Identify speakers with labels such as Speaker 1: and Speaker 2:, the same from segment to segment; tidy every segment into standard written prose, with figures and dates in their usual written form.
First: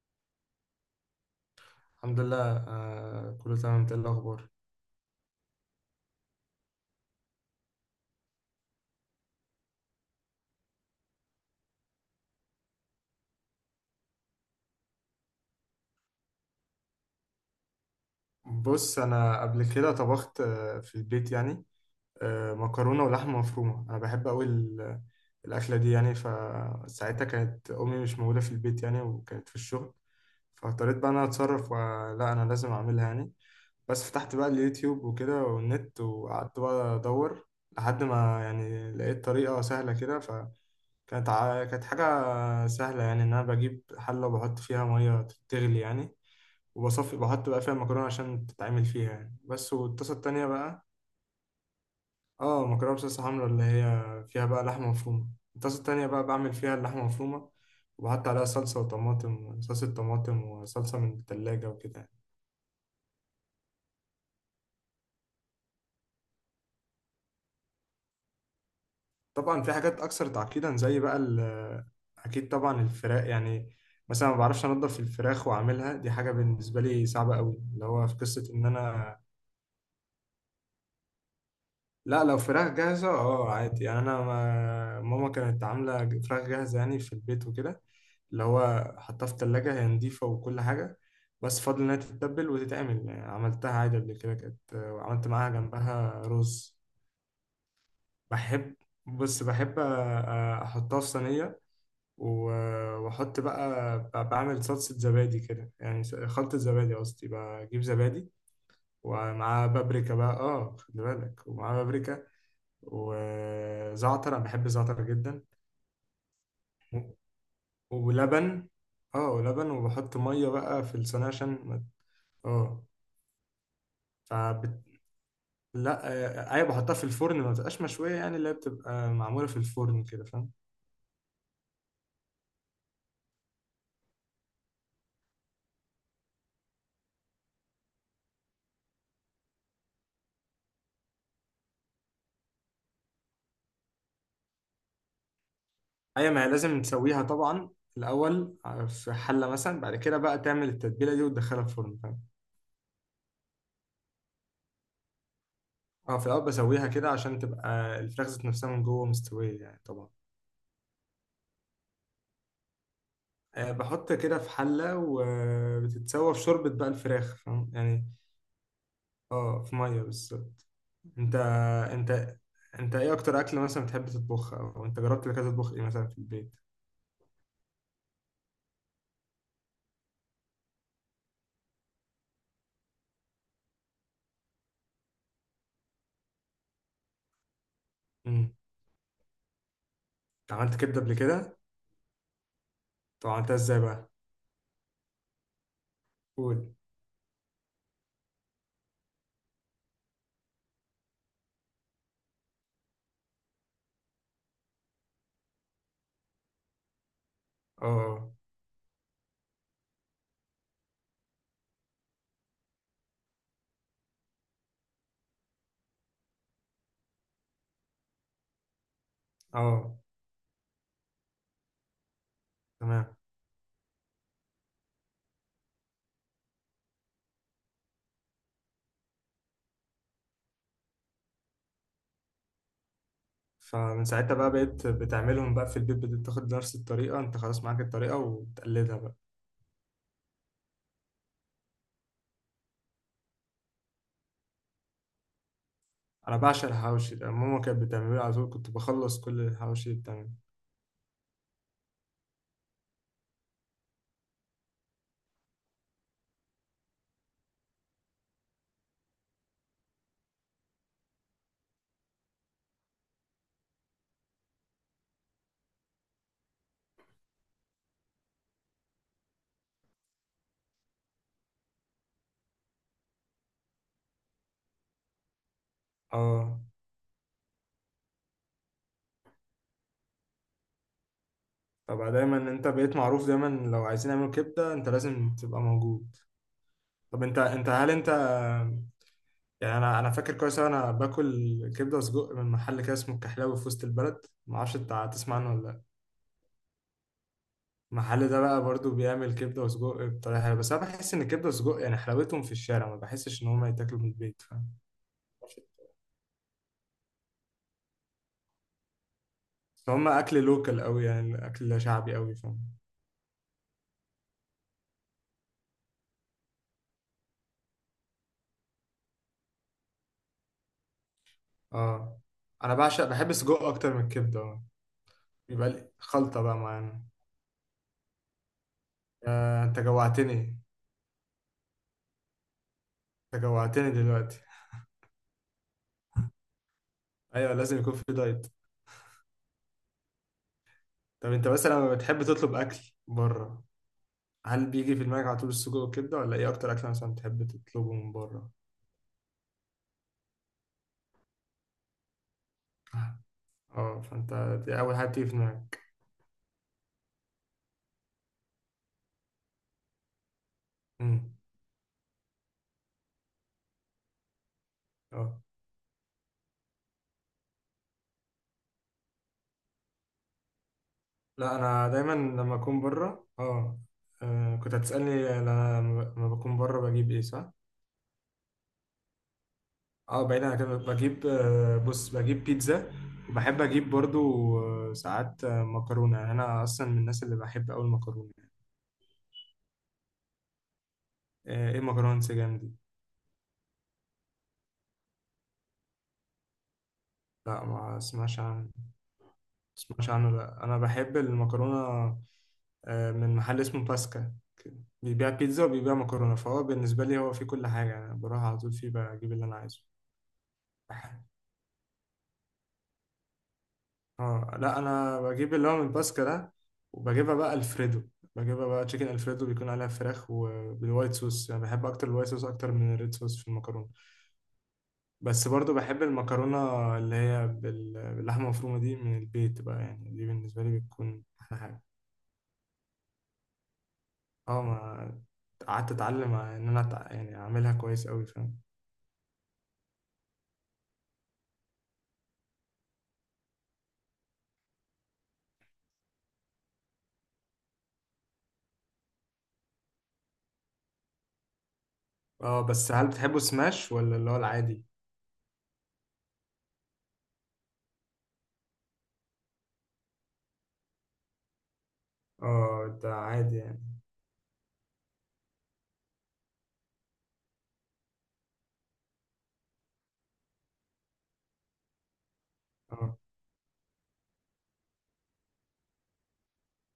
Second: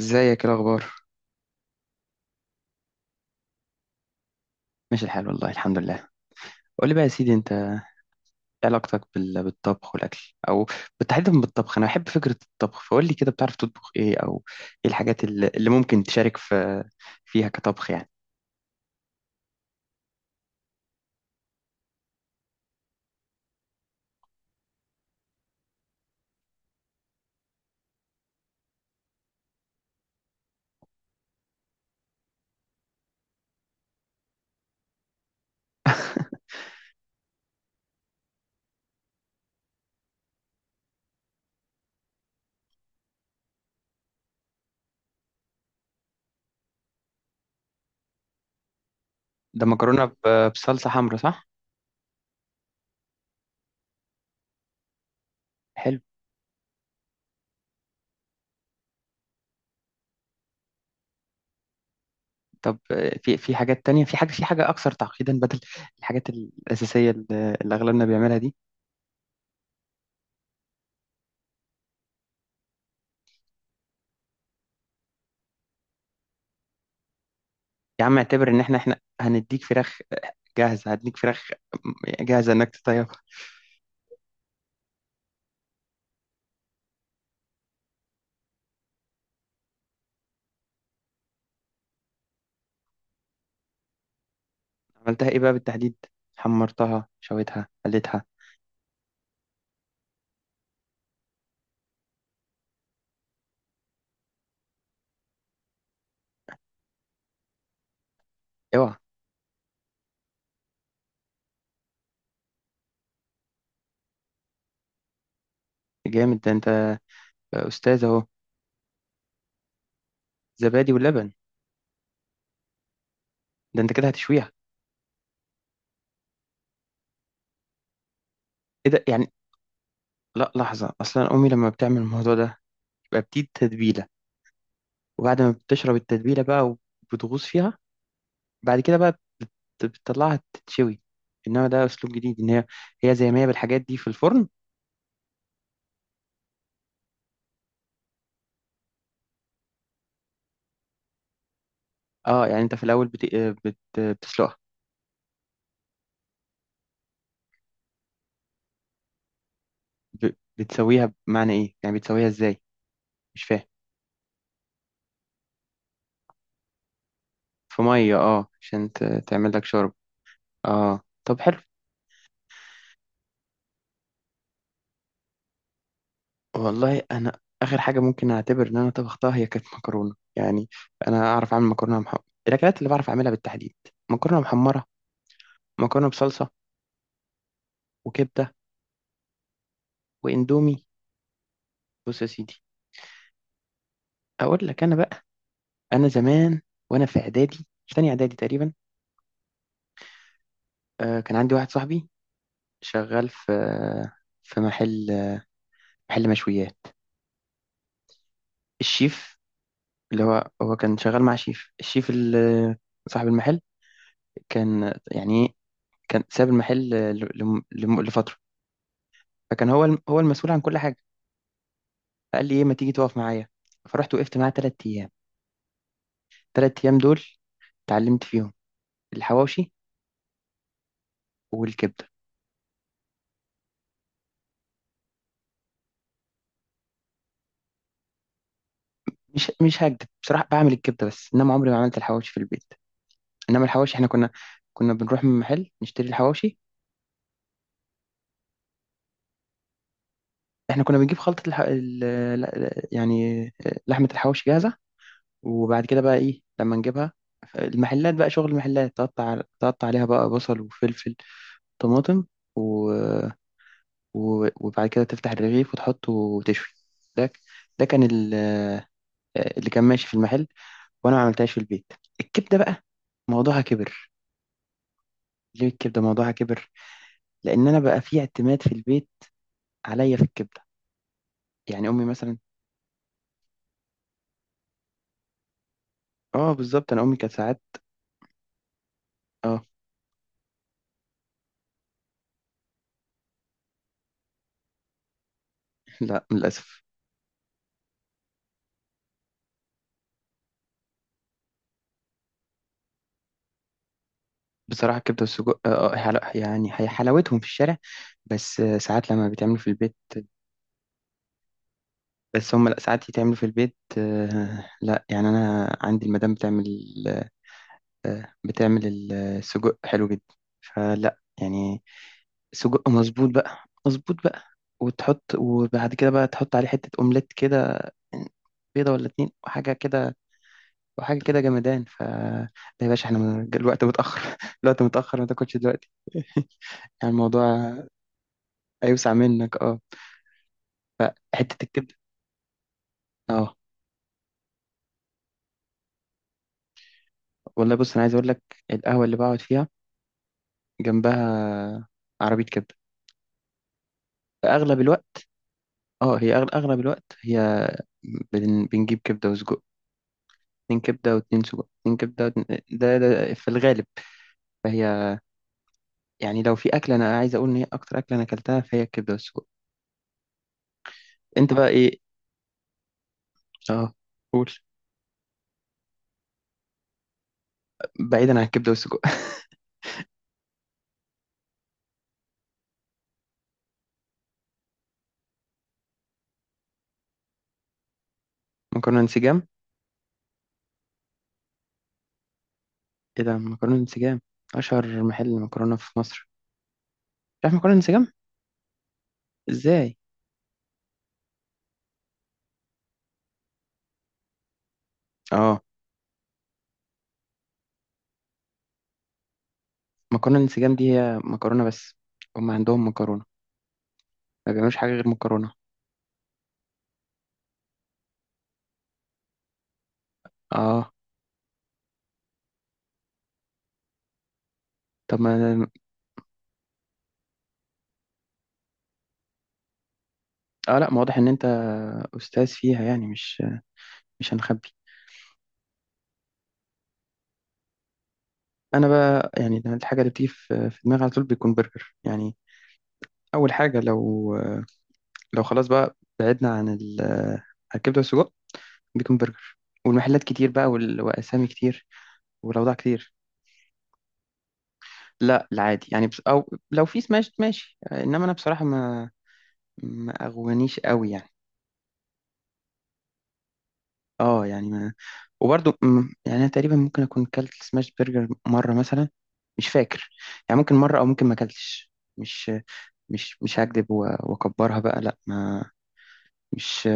Speaker 1: ازيك، ايه الاخبار؟
Speaker 2: الحمد لله، آه، كله تمام. انت ايه الاخبار؟
Speaker 1: ماشي الحال، والله الحمد لله. قول لي بقى يا سيدي، انت ايه علاقتك بالطبخ والاكل، او بالتحديد بالطبخ. انا بحب فكره الطبخ، فقول لي كده، بتعرف تطبخ ايه؟ او ايه الحاجات اللي ممكن تشارك فيها كطبخ يعني.
Speaker 2: بص، انا قبل كده طبخت، في البيت يعني. مكرونه ولحمه مفرومه. انا بحب قوي الاكله دي يعني. فساعتها كانت امي مش موجوده في البيت يعني، وكانت في الشغل، فاضطريت بقى انا اتصرف، ولا انا لازم اعملها يعني. بس فتحت بقى اليوتيوب وكده والنت، وقعدت بقى أدور لحد ما يعني لقيت طريقة سهلة كده. فكانت كانت حاجة سهلة يعني، إن أنا بجيب حلة وبحط فيها مية تغلي يعني، وبصفي، بحط بقى فيها المكرونة عشان تتعمل فيها يعني
Speaker 1: ده
Speaker 2: بس.
Speaker 1: مكرونه
Speaker 2: والطاسة التانية بقى.
Speaker 1: بصلصه حمرا، صح؟
Speaker 2: اه، مكرونة بصلصة حمرا، اللي هي فيها بقى لحمة مفرومة. الطاسة
Speaker 1: حلو.
Speaker 2: التانية بقى بعمل فيها اللحمة مفرومة، وبحط عليها صلصة وطماطم، صلصة طماطم وصلصة من التلاجة وكده يعني.
Speaker 1: طب في حاجات تانية، في حاجه اكثر تعقيدا، بدل الحاجات الاساسيه اللي اغلبنا بيعملها دي؟
Speaker 2: طبعا في حاجات اكثر تعقيدا زي بقى اكيد طبعا الفراخ يعني. مثلا ما بعرفش انضف الفراخ واعملها، دي حاجه بالنسبه لي صعبه قوي، اللي
Speaker 1: يا
Speaker 2: هو في
Speaker 1: عم اعتبر
Speaker 2: قصه
Speaker 1: ان
Speaker 2: ان
Speaker 1: احنا
Speaker 2: انا.
Speaker 1: هنديك فراخ
Speaker 2: لا، لو
Speaker 1: جاهزه
Speaker 2: فراخ
Speaker 1: انك تطيب.
Speaker 2: جاهزه اه عادي يعني. انا ما... ماما كانت عامله فراخ جاهزه يعني في البيت وكده. اللي هو حطها في التلاجة، هي نضيفة وكل حاجة، بس فاضل إنها تتبل وتتعمل يعني. عملتها عادي قبل كده، كانت وعملت
Speaker 1: عملتها ايه
Speaker 2: معاها
Speaker 1: بقى بالتحديد؟
Speaker 2: جنبها رز.
Speaker 1: حمرتها، شويتها، قليتها؟
Speaker 2: بحب، بص، بحب أحطها في صينية و- واحط بقى بعمل صلصة زبادي كده يعني، خلطة زبادي قصدي. بجيب زبادي
Speaker 1: اوعى.
Speaker 2: ومعاه بابريكا بقى، اه خلي بالك، ومعاه بابريكا وزعتر، انا بحب الزعتر جدا
Speaker 1: جامد، ده انت
Speaker 2: و-
Speaker 1: استاذ اهو.
Speaker 2: ولبن. اه، ولبن، وبحط مية بقى
Speaker 1: زبادي
Speaker 2: في الصينية
Speaker 1: ولبن؟
Speaker 2: عشان اه.
Speaker 1: ده انت كده هتشويها؟
Speaker 2: فبت... لا. آه، ايوه، بحطها في الفرن، ما بتبقاش مشوية يعني، اللي هي
Speaker 1: ايه ده
Speaker 2: بتبقى
Speaker 1: يعني؟
Speaker 2: معمولة في الفرن كده، فاهم؟
Speaker 1: لا لحظه، اصلا امي لما بتعمل الموضوع ده يبقى بتدي تتبيله، وبعد ما بتشرب التتبيله بقى وبتغوص فيها، بعد كده بقى بتطلعها تتشوي. انما ده اسلوب جديد، ان هي زي ما هي بالحاجات دي في الفرن.
Speaker 2: ايوه، ما هي لازم تسويها طبعا الأول في حلة مثلا، بعد كده بقى تعمل التتبيلة دي وتدخلها الفرن، فاهم؟
Speaker 1: اه، يعني انت في الاول بتسلقها؟
Speaker 2: اه، في الأول بسويها كده عشان تبقى الفراخ ذات نفسها من جوه مستوية يعني طبعا.
Speaker 1: ب... بتسويها بمعنى ايه يعني؟ بتسويها ازاي؟ مش فاهم.
Speaker 2: آه، بحط كده في حلة وبتتسوى في شوربة بقى الفراخ، فاهم
Speaker 1: في
Speaker 2: يعني.
Speaker 1: ميه، اه عشان تعمل
Speaker 2: اه،
Speaker 1: لك
Speaker 2: في
Speaker 1: شرب.
Speaker 2: مية بالظبط.
Speaker 1: اه
Speaker 2: انت
Speaker 1: طب حلو.
Speaker 2: انت انت ايه أكتر أكلة مثلا بتحب تطبخها، أو انت جربت قبل كده تطبخ ايه مثلا في البيت؟
Speaker 1: والله انا اخر حاجه ممكن اعتبر ان انا طبختها هي كانت مكرونه يعني. انا اعرف اعمل مكرونه محمره، الاكلات اللي بعرف اعملها بالتحديد: مكرونه محمره، مكرونه بصلصه، وكبده،
Speaker 2: امم.
Speaker 1: واندومي.
Speaker 2: عملت كبدة قبل كده؟
Speaker 1: بص يا سيدي،
Speaker 2: طب عملتها ازاي بقى؟
Speaker 1: اقول لك انا بقى. انا زمان
Speaker 2: قول.
Speaker 1: وانا في اعدادي، في تانية اعدادي تقريبا، آه كان عندي واحد صاحبي شغال في محل مشويات.
Speaker 2: اه،
Speaker 1: الشيف اللي هو كان شغال مع شيف، الشيف اللي صاحب المحل كان يعني إيه، كان ساب المحل لفترة،
Speaker 2: اه،
Speaker 1: فكان
Speaker 2: اه،
Speaker 1: هو المسؤول عن كل حاجة. فقال لي إيه ما تيجي تقف
Speaker 2: تمام.
Speaker 1: معايا. فرحت وقفت معاه تلات أيام. تلات أيام دول اتعلمت فيهم الحواوشي والكبدة.
Speaker 2: فمن ساعتها بقى بقيت بتعملهم بقى في البيت، بتاخد نفس الطريقة، انت خلاص معاك الطريقة وتقلدها بقى.
Speaker 1: مش هكدب بصراحة، بعمل الكبدة، بس إنما عمري ما عملت الحواوشي في البيت. إنما الحواوشي إحنا كنا بنروح من محل نشتري
Speaker 2: انا
Speaker 1: الحواوشي.
Speaker 2: بعشق الحواوشي ده، ماما كانت بتعمله لي على طول، كنت بخلص كل الحواوشي اللي بتعمله.
Speaker 1: إحنا كنا بنجيب خلطة يعني لحمة الحواوشي جاهزة، وبعد كده بقى إيه لما نجيبها، المحلات بقى شغل المحلات تقطع عليها بقى بصل وفلفل طماطم وبعد كده تفتح الرغيف وتحطه وتشوي. ده ده كان اللي كان ماشي في المحل، وانا ما عملتهاش في البيت. الكبده بقى موضوعها كبر. ليه الكبده موضوعها
Speaker 2: اه
Speaker 1: كبر؟ لان انا بقى في اعتماد في البيت عليا في الكبده، يعني امي
Speaker 2: طبعا، دايما
Speaker 1: مثلا.
Speaker 2: انت بقيت معروف، دايما لو عايزين نعمل كبده انت لازم تبقى موجود.
Speaker 1: اه بالظبط، انا امي
Speaker 2: طب
Speaker 1: كانت
Speaker 2: انت،
Speaker 1: ساعات
Speaker 2: انت، هل انت
Speaker 1: اه.
Speaker 2: يعني، انا، انا فاكر كويس أوي انا باكل كبده وسجق من محل كده اسمه الكحلاوي في وسط البلد، ما اعرفش انت هتسمع عنه ولا لا.
Speaker 1: لا للاسف.
Speaker 2: المحل ده بقى برضو بيعمل كبده وسجق بطريقه حلوه، بس انا بحس ان الكبده والسجق يعني حلاوتهم في الشارع، ما بحسش ان هم يتاكلوا من البيت، فاهم؟
Speaker 1: بصراحه الكبده والسجق، يعني هي حلاوتهم في الشارع، بس ساعات لما بيتعملوا في البيت.
Speaker 2: هم اكل لوكال قوي يعني، اكل شعبي قوي،
Speaker 1: بس
Speaker 2: فاهم؟
Speaker 1: هم لا، ساعات يتعملوا في البيت، لا يعني انا عندي المدام بتعمل السجق حلو جدا، فلا يعني،
Speaker 2: اه، انا
Speaker 1: سجق
Speaker 2: بعشق،
Speaker 1: مظبوط
Speaker 2: بحب
Speaker 1: بقى.
Speaker 2: السجق اكتر من
Speaker 1: مظبوط
Speaker 2: الكبده،
Speaker 1: بقى.
Speaker 2: اه. يبقى لي
Speaker 1: وبعد كده بقى
Speaker 2: خلطه بقى
Speaker 1: تحط عليه حتة
Speaker 2: معانا.
Speaker 1: أومليت كده، بيضة ولا اتنين
Speaker 2: آه،
Speaker 1: وحاجة
Speaker 2: انت
Speaker 1: كده،
Speaker 2: جوعتني.
Speaker 1: وحاجة كده جمدان. ف لا يا باشا، احنا
Speaker 2: انت
Speaker 1: الوقت
Speaker 2: جوعتني
Speaker 1: متأخر،
Speaker 2: دلوقتي.
Speaker 1: الوقت متأخر ما تاكلش دلوقتي. يعني الموضوع
Speaker 2: ايوه، لازم يكون في دايت.
Speaker 1: هيوسع منك، اه.
Speaker 2: طب انت
Speaker 1: حتة
Speaker 2: مثلا
Speaker 1: الكبدة،
Speaker 2: لما بتحب تطلب اكل
Speaker 1: اه.
Speaker 2: بره، هل بيجي في دماغك على طول السجق والكبده، ولا ايه اكتر اكل مثلا بتحب
Speaker 1: والله بص،
Speaker 2: تطلبه
Speaker 1: انا
Speaker 2: من
Speaker 1: عايز اقول لك،
Speaker 2: بره؟
Speaker 1: القهوة اللي بقعد فيها جنبها عربية كبدة،
Speaker 2: اه، فانت دي
Speaker 1: فاغلب
Speaker 2: اول حاجه
Speaker 1: الوقت،
Speaker 2: بتيجي في دماغك.
Speaker 1: اه، اغلب الوقت هي بنجيب كبده وسجق. اتنين كبده
Speaker 2: امم.
Speaker 1: واتنين سجق، اتنين كبده واتنين... ده في الغالب، فهي
Speaker 2: اه،
Speaker 1: يعني لو في اكله انا عايز اقول ان هي اكتر اكله انا اكلتها فهي الكبده والسجق. انت
Speaker 2: لا،
Speaker 1: بقى
Speaker 2: انا
Speaker 1: ايه؟
Speaker 2: دايما لما اكون بره اه.
Speaker 1: اه قول،
Speaker 2: آه، كنت هتسالني انا لما بكون بره بجيب ايه، صح؟
Speaker 1: بعيدا عن الكبده والسجق.
Speaker 2: اه، بعيد عن كده بجيب، بص، بجيب بيتزا، وبحب اجيب برضو، ساعات، مكرونه يعني. انا اصلا من الناس اللي بحب قوي المكرونه.
Speaker 1: مكرونه انسجام.
Speaker 2: ايه مكرونه انسجام دي؟
Speaker 1: ايه ده مكرونه انسجام؟ اشهر محل مكرونه في مصر، مش عارف
Speaker 2: لا،
Speaker 1: مكرونه
Speaker 2: ما
Speaker 1: انسجام؟
Speaker 2: اسمعش عن ما
Speaker 1: ازاي!
Speaker 2: اسمعش عنه. لا، انا بحب المكرونه من محل اسمه باسكا. بيبيع
Speaker 1: اه
Speaker 2: بيتزا وبيبيع مكرونه، فهو بالنسبه لي هو فيه كل حاجه، انا بروح على طول فيه بجيب اللي انا عايزه.
Speaker 1: مكرونه انسجام دي هي مكرونه بس، هم عندهم مكرونه، ما
Speaker 2: اه،
Speaker 1: بيعملوش
Speaker 2: لا
Speaker 1: حاجه غير
Speaker 2: انا
Speaker 1: مكرونه.
Speaker 2: بجيب اللي هو من باسكا ده. وبجيبها بقى الفريدو، بجيبها بقى تشيكن الفريدو، بيكون عليها فراخ
Speaker 1: اه
Speaker 2: وبالوايت صوص يعني. بحب اكتر الوايت صوص اكتر من الريد صوص في المكرونه.
Speaker 1: طب
Speaker 2: بس
Speaker 1: ما
Speaker 2: برضو بحب المكرونه اللي هي باللحمه المفرومه دي من البيت بقى يعني، دي بالنسبه
Speaker 1: اه،
Speaker 2: لي
Speaker 1: لا ما واضح
Speaker 2: بتكون
Speaker 1: ان انت
Speaker 2: احلى حاجه.
Speaker 1: استاذ فيها يعني، مش
Speaker 2: اه،
Speaker 1: هنخبي.
Speaker 2: ما قعدت اتعلم ان انا يعني اعملها كويس قوي، فاهم؟
Speaker 1: انا بقى يعني ده الحاجه اللي بتيجي في دماغي على طول بيكون برجر يعني. اول حاجه، لو خلاص بقى بعدنا عن الكبده والسجق، بيكون برجر. والمحلات كتير بقى، واسامي كتير،
Speaker 2: اه،
Speaker 1: والاوضاع
Speaker 2: بس هل
Speaker 1: كتير.
Speaker 2: بتحبه سماش ولا اللي هو العادي؟
Speaker 1: لا العادي يعني، بس او لو في سماش ماشي، انما انا بصراحه ما اغوانيش قوي يعني.
Speaker 2: اه، ده عادي يعني.
Speaker 1: اه يعني ما، وبرضو يعني انا تقريبا ممكن اكون كلت سماش برجر مره مثلا، مش فاكر يعني، ممكن مره او ممكن ما كلتش. مش
Speaker 2: اه،
Speaker 1: مش هكذب، واكبرها بقى، لا ما، مش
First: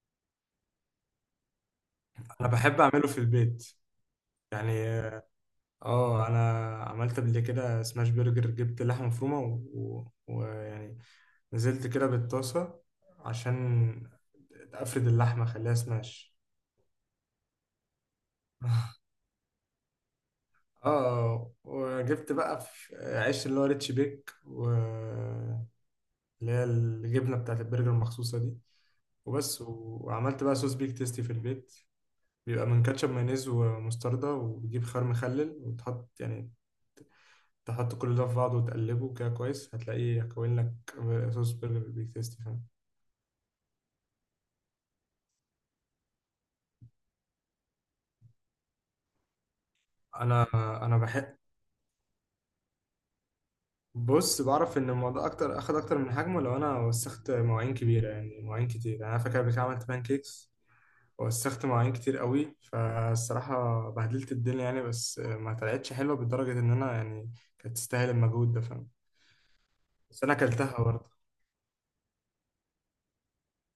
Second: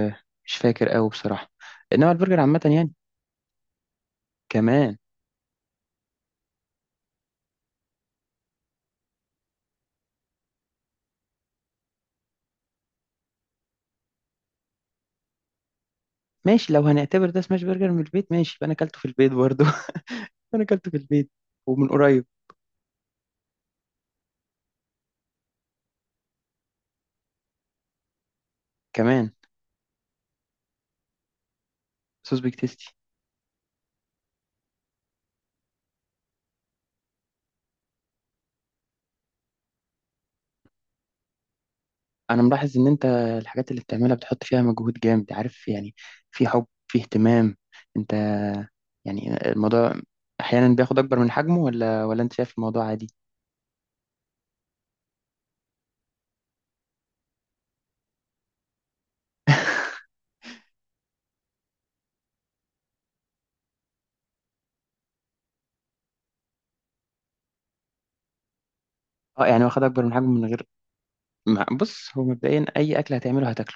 Speaker 1: مش فاكر قوي بصراحه. انما البرجر
Speaker 2: انا
Speaker 1: عامه
Speaker 2: بحب
Speaker 1: يعني
Speaker 2: اعمله في البيت يعني.
Speaker 1: كمان.
Speaker 2: اه، انا عملت قبل كده سماش برجر. جبت لحمه مفرومه ويعني، ويعني، نزلت كده بالطاسه عشان افرد اللحمه اخليها سماش.
Speaker 1: ماشي، لو هنعتبر ده سماش برجر من البيت، ماشي، يبقى انا اكلته في البيت برضو. انا اكلته في البيت،
Speaker 2: اه،
Speaker 1: ومن قريب
Speaker 2: وجبت بقى في عيش اللي هو ريتش بيك، واللي هي الجبنه بتاعت البرجر المخصوصه دي،
Speaker 1: كمان،
Speaker 2: وبس، وعملت بقى صوص بيك تيستي في البيت.
Speaker 1: صوص بيك
Speaker 2: بيبقى من
Speaker 1: تيستي.
Speaker 2: كاتشب، مايونيز، ومستردة، وبتجيب خيار مخلل وتحط يعني، تحط كل ده في بعضه وتقلبه كده كويس، هتلاقيه كوين لك، صوص برجر بيك
Speaker 1: انا
Speaker 2: تيستي، فاهم؟
Speaker 1: ملاحظ ان انت الحاجات اللي بتعملها بتحط فيها مجهود جامد، عارف يعني، في حب، في اهتمام. انت يعني الموضوع
Speaker 2: انا
Speaker 1: احيانا بياخد
Speaker 2: انا
Speaker 1: اكبر من
Speaker 2: بحب،
Speaker 1: حجمه ولا انت شايف الموضوع عادي؟
Speaker 2: بص، بعرف ان الموضوع اكتر، اخد اكتر من حجمه لو انا وسخت مواعين كبيره يعني، مواعين كتير يعني. انا فاكر قبل كده عملت بان كيكس، وسخت مواعين كتير قوي، فالصراحه بهدلت الدنيا يعني، بس ما طلعتش حلوه بالدرجه ان انا يعني كانت تستاهل المجهود ده، فاهم؟
Speaker 1: اه يعني واخد اكبر من
Speaker 2: بس
Speaker 1: حجمه
Speaker 2: انا
Speaker 1: من غير
Speaker 2: اكلتها برضه.
Speaker 1: ما، بص هو مبدئيا اي اكل هتعمله هتاكله.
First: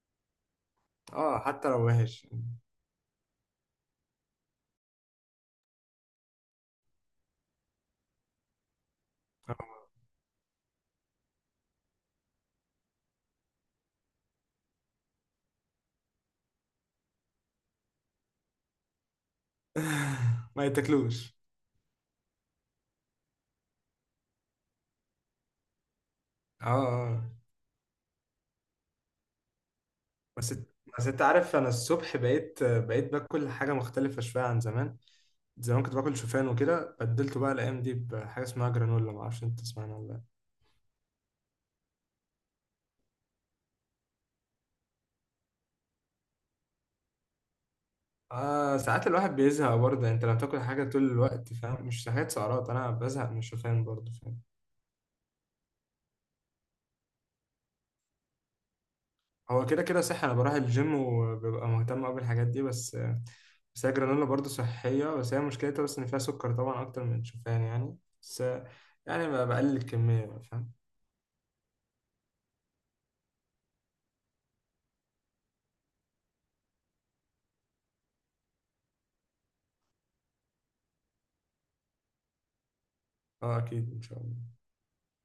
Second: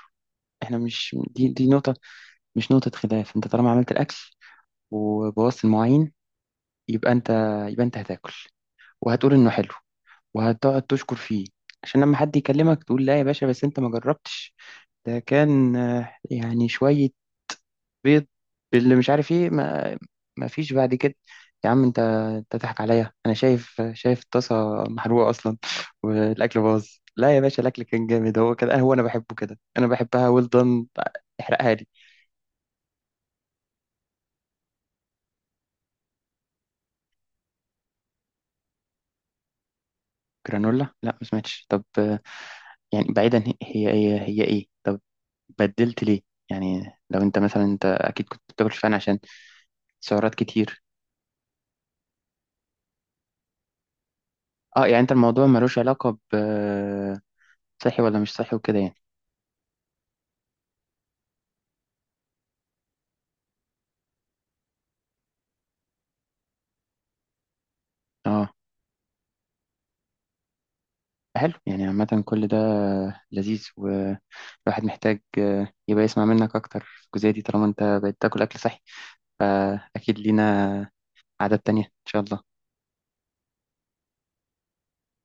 Speaker 1: احنا مش
Speaker 2: اه،
Speaker 1: دي
Speaker 2: حتى
Speaker 1: دي
Speaker 2: لو
Speaker 1: نقطة،
Speaker 2: وحش.
Speaker 1: مش نقطة خلاف. انت طالما عملت الاكل وبوظت المواعين، يبقى انت يبقى انت هتاكل وهتقول انه حلو، وهتقعد تشكر فيه، عشان لما حد يكلمك تقول لا يا باشا، بس انت ما جربتش، ده كان يعني شوية بيض باللي مش عارف ايه ما. ما
Speaker 2: ما
Speaker 1: فيش بعد كده.
Speaker 2: يتاكلوش.
Speaker 1: يا عم انت تضحك عليا، انا شايف الطاسه محروقه اصلا، الاكل
Speaker 2: اه،
Speaker 1: باظ.
Speaker 2: اه،
Speaker 1: لا يا باشا، الاكل كان جامد، هو كده، هو انا بحبه كده، انا بحبها ويل
Speaker 2: بس
Speaker 1: دان.
Speaker 2: بس انت عارف، انا
Speaker 1: احرقها لي.
Speaker 2: الصبح بقيت باكل حاجه مختلفه شويه عن زمان. زمان كنت باكل شوفان وكده، بدلته بقى الايام دي بحاجه اسمها جرانولا، ما اعرفش انت تسمعنا ولا لا.
Speaker 1: جرانولا؟ لا ما سمعتش. طب يعني بعيدا، هي ايه؟ طب بدلت ليه؟ يعني لو انت مثلا، انت اكيد كنت بتاكل
Speaker 2: آه،
Speaker 1: شوفان
Speaker 2: ساعات
Speaker 1: عشان
Speaker 2: الواحد بيزهق برضه يعني، انت لما
Speaker 1: سعرات
Speaker 2: تاكل
Speaker 1: كتير.
Speaker 2: حاجه طول الوقت، فاهم؟ مش حاجات سعرات، انا بزهق من الشوفان برضه، فاهم؟
Speaker 1: اه يعني انت الموضوع ملوش علاقه ب صحي ولا مش صحي وكده يعني.
Speaker 2: هو كده كده صح، انا بروح الجيم وببقى مهتم قوي بالحاجات دي، بس بس هي جرانولا برضه صحيه، بس هي مشكلتها بس ان فيها سكر طبعا اكتر من الشوفان يعني، بس
Speaker 1: اه
Speaker 2: يعني بقلل الكميه بقى، فاهم؟
Speaker 1: حلو، يعني عامة كل ده لذيذ، والواحد محتاج يبقى يسمع منك أكتر في الجزئية دي، طالما أنت بقيت تاكل أكل صحي، فأكيد لينا عادات تانية إن شاء الله.
Speaker 2: اه، اكيد ان شاء الله.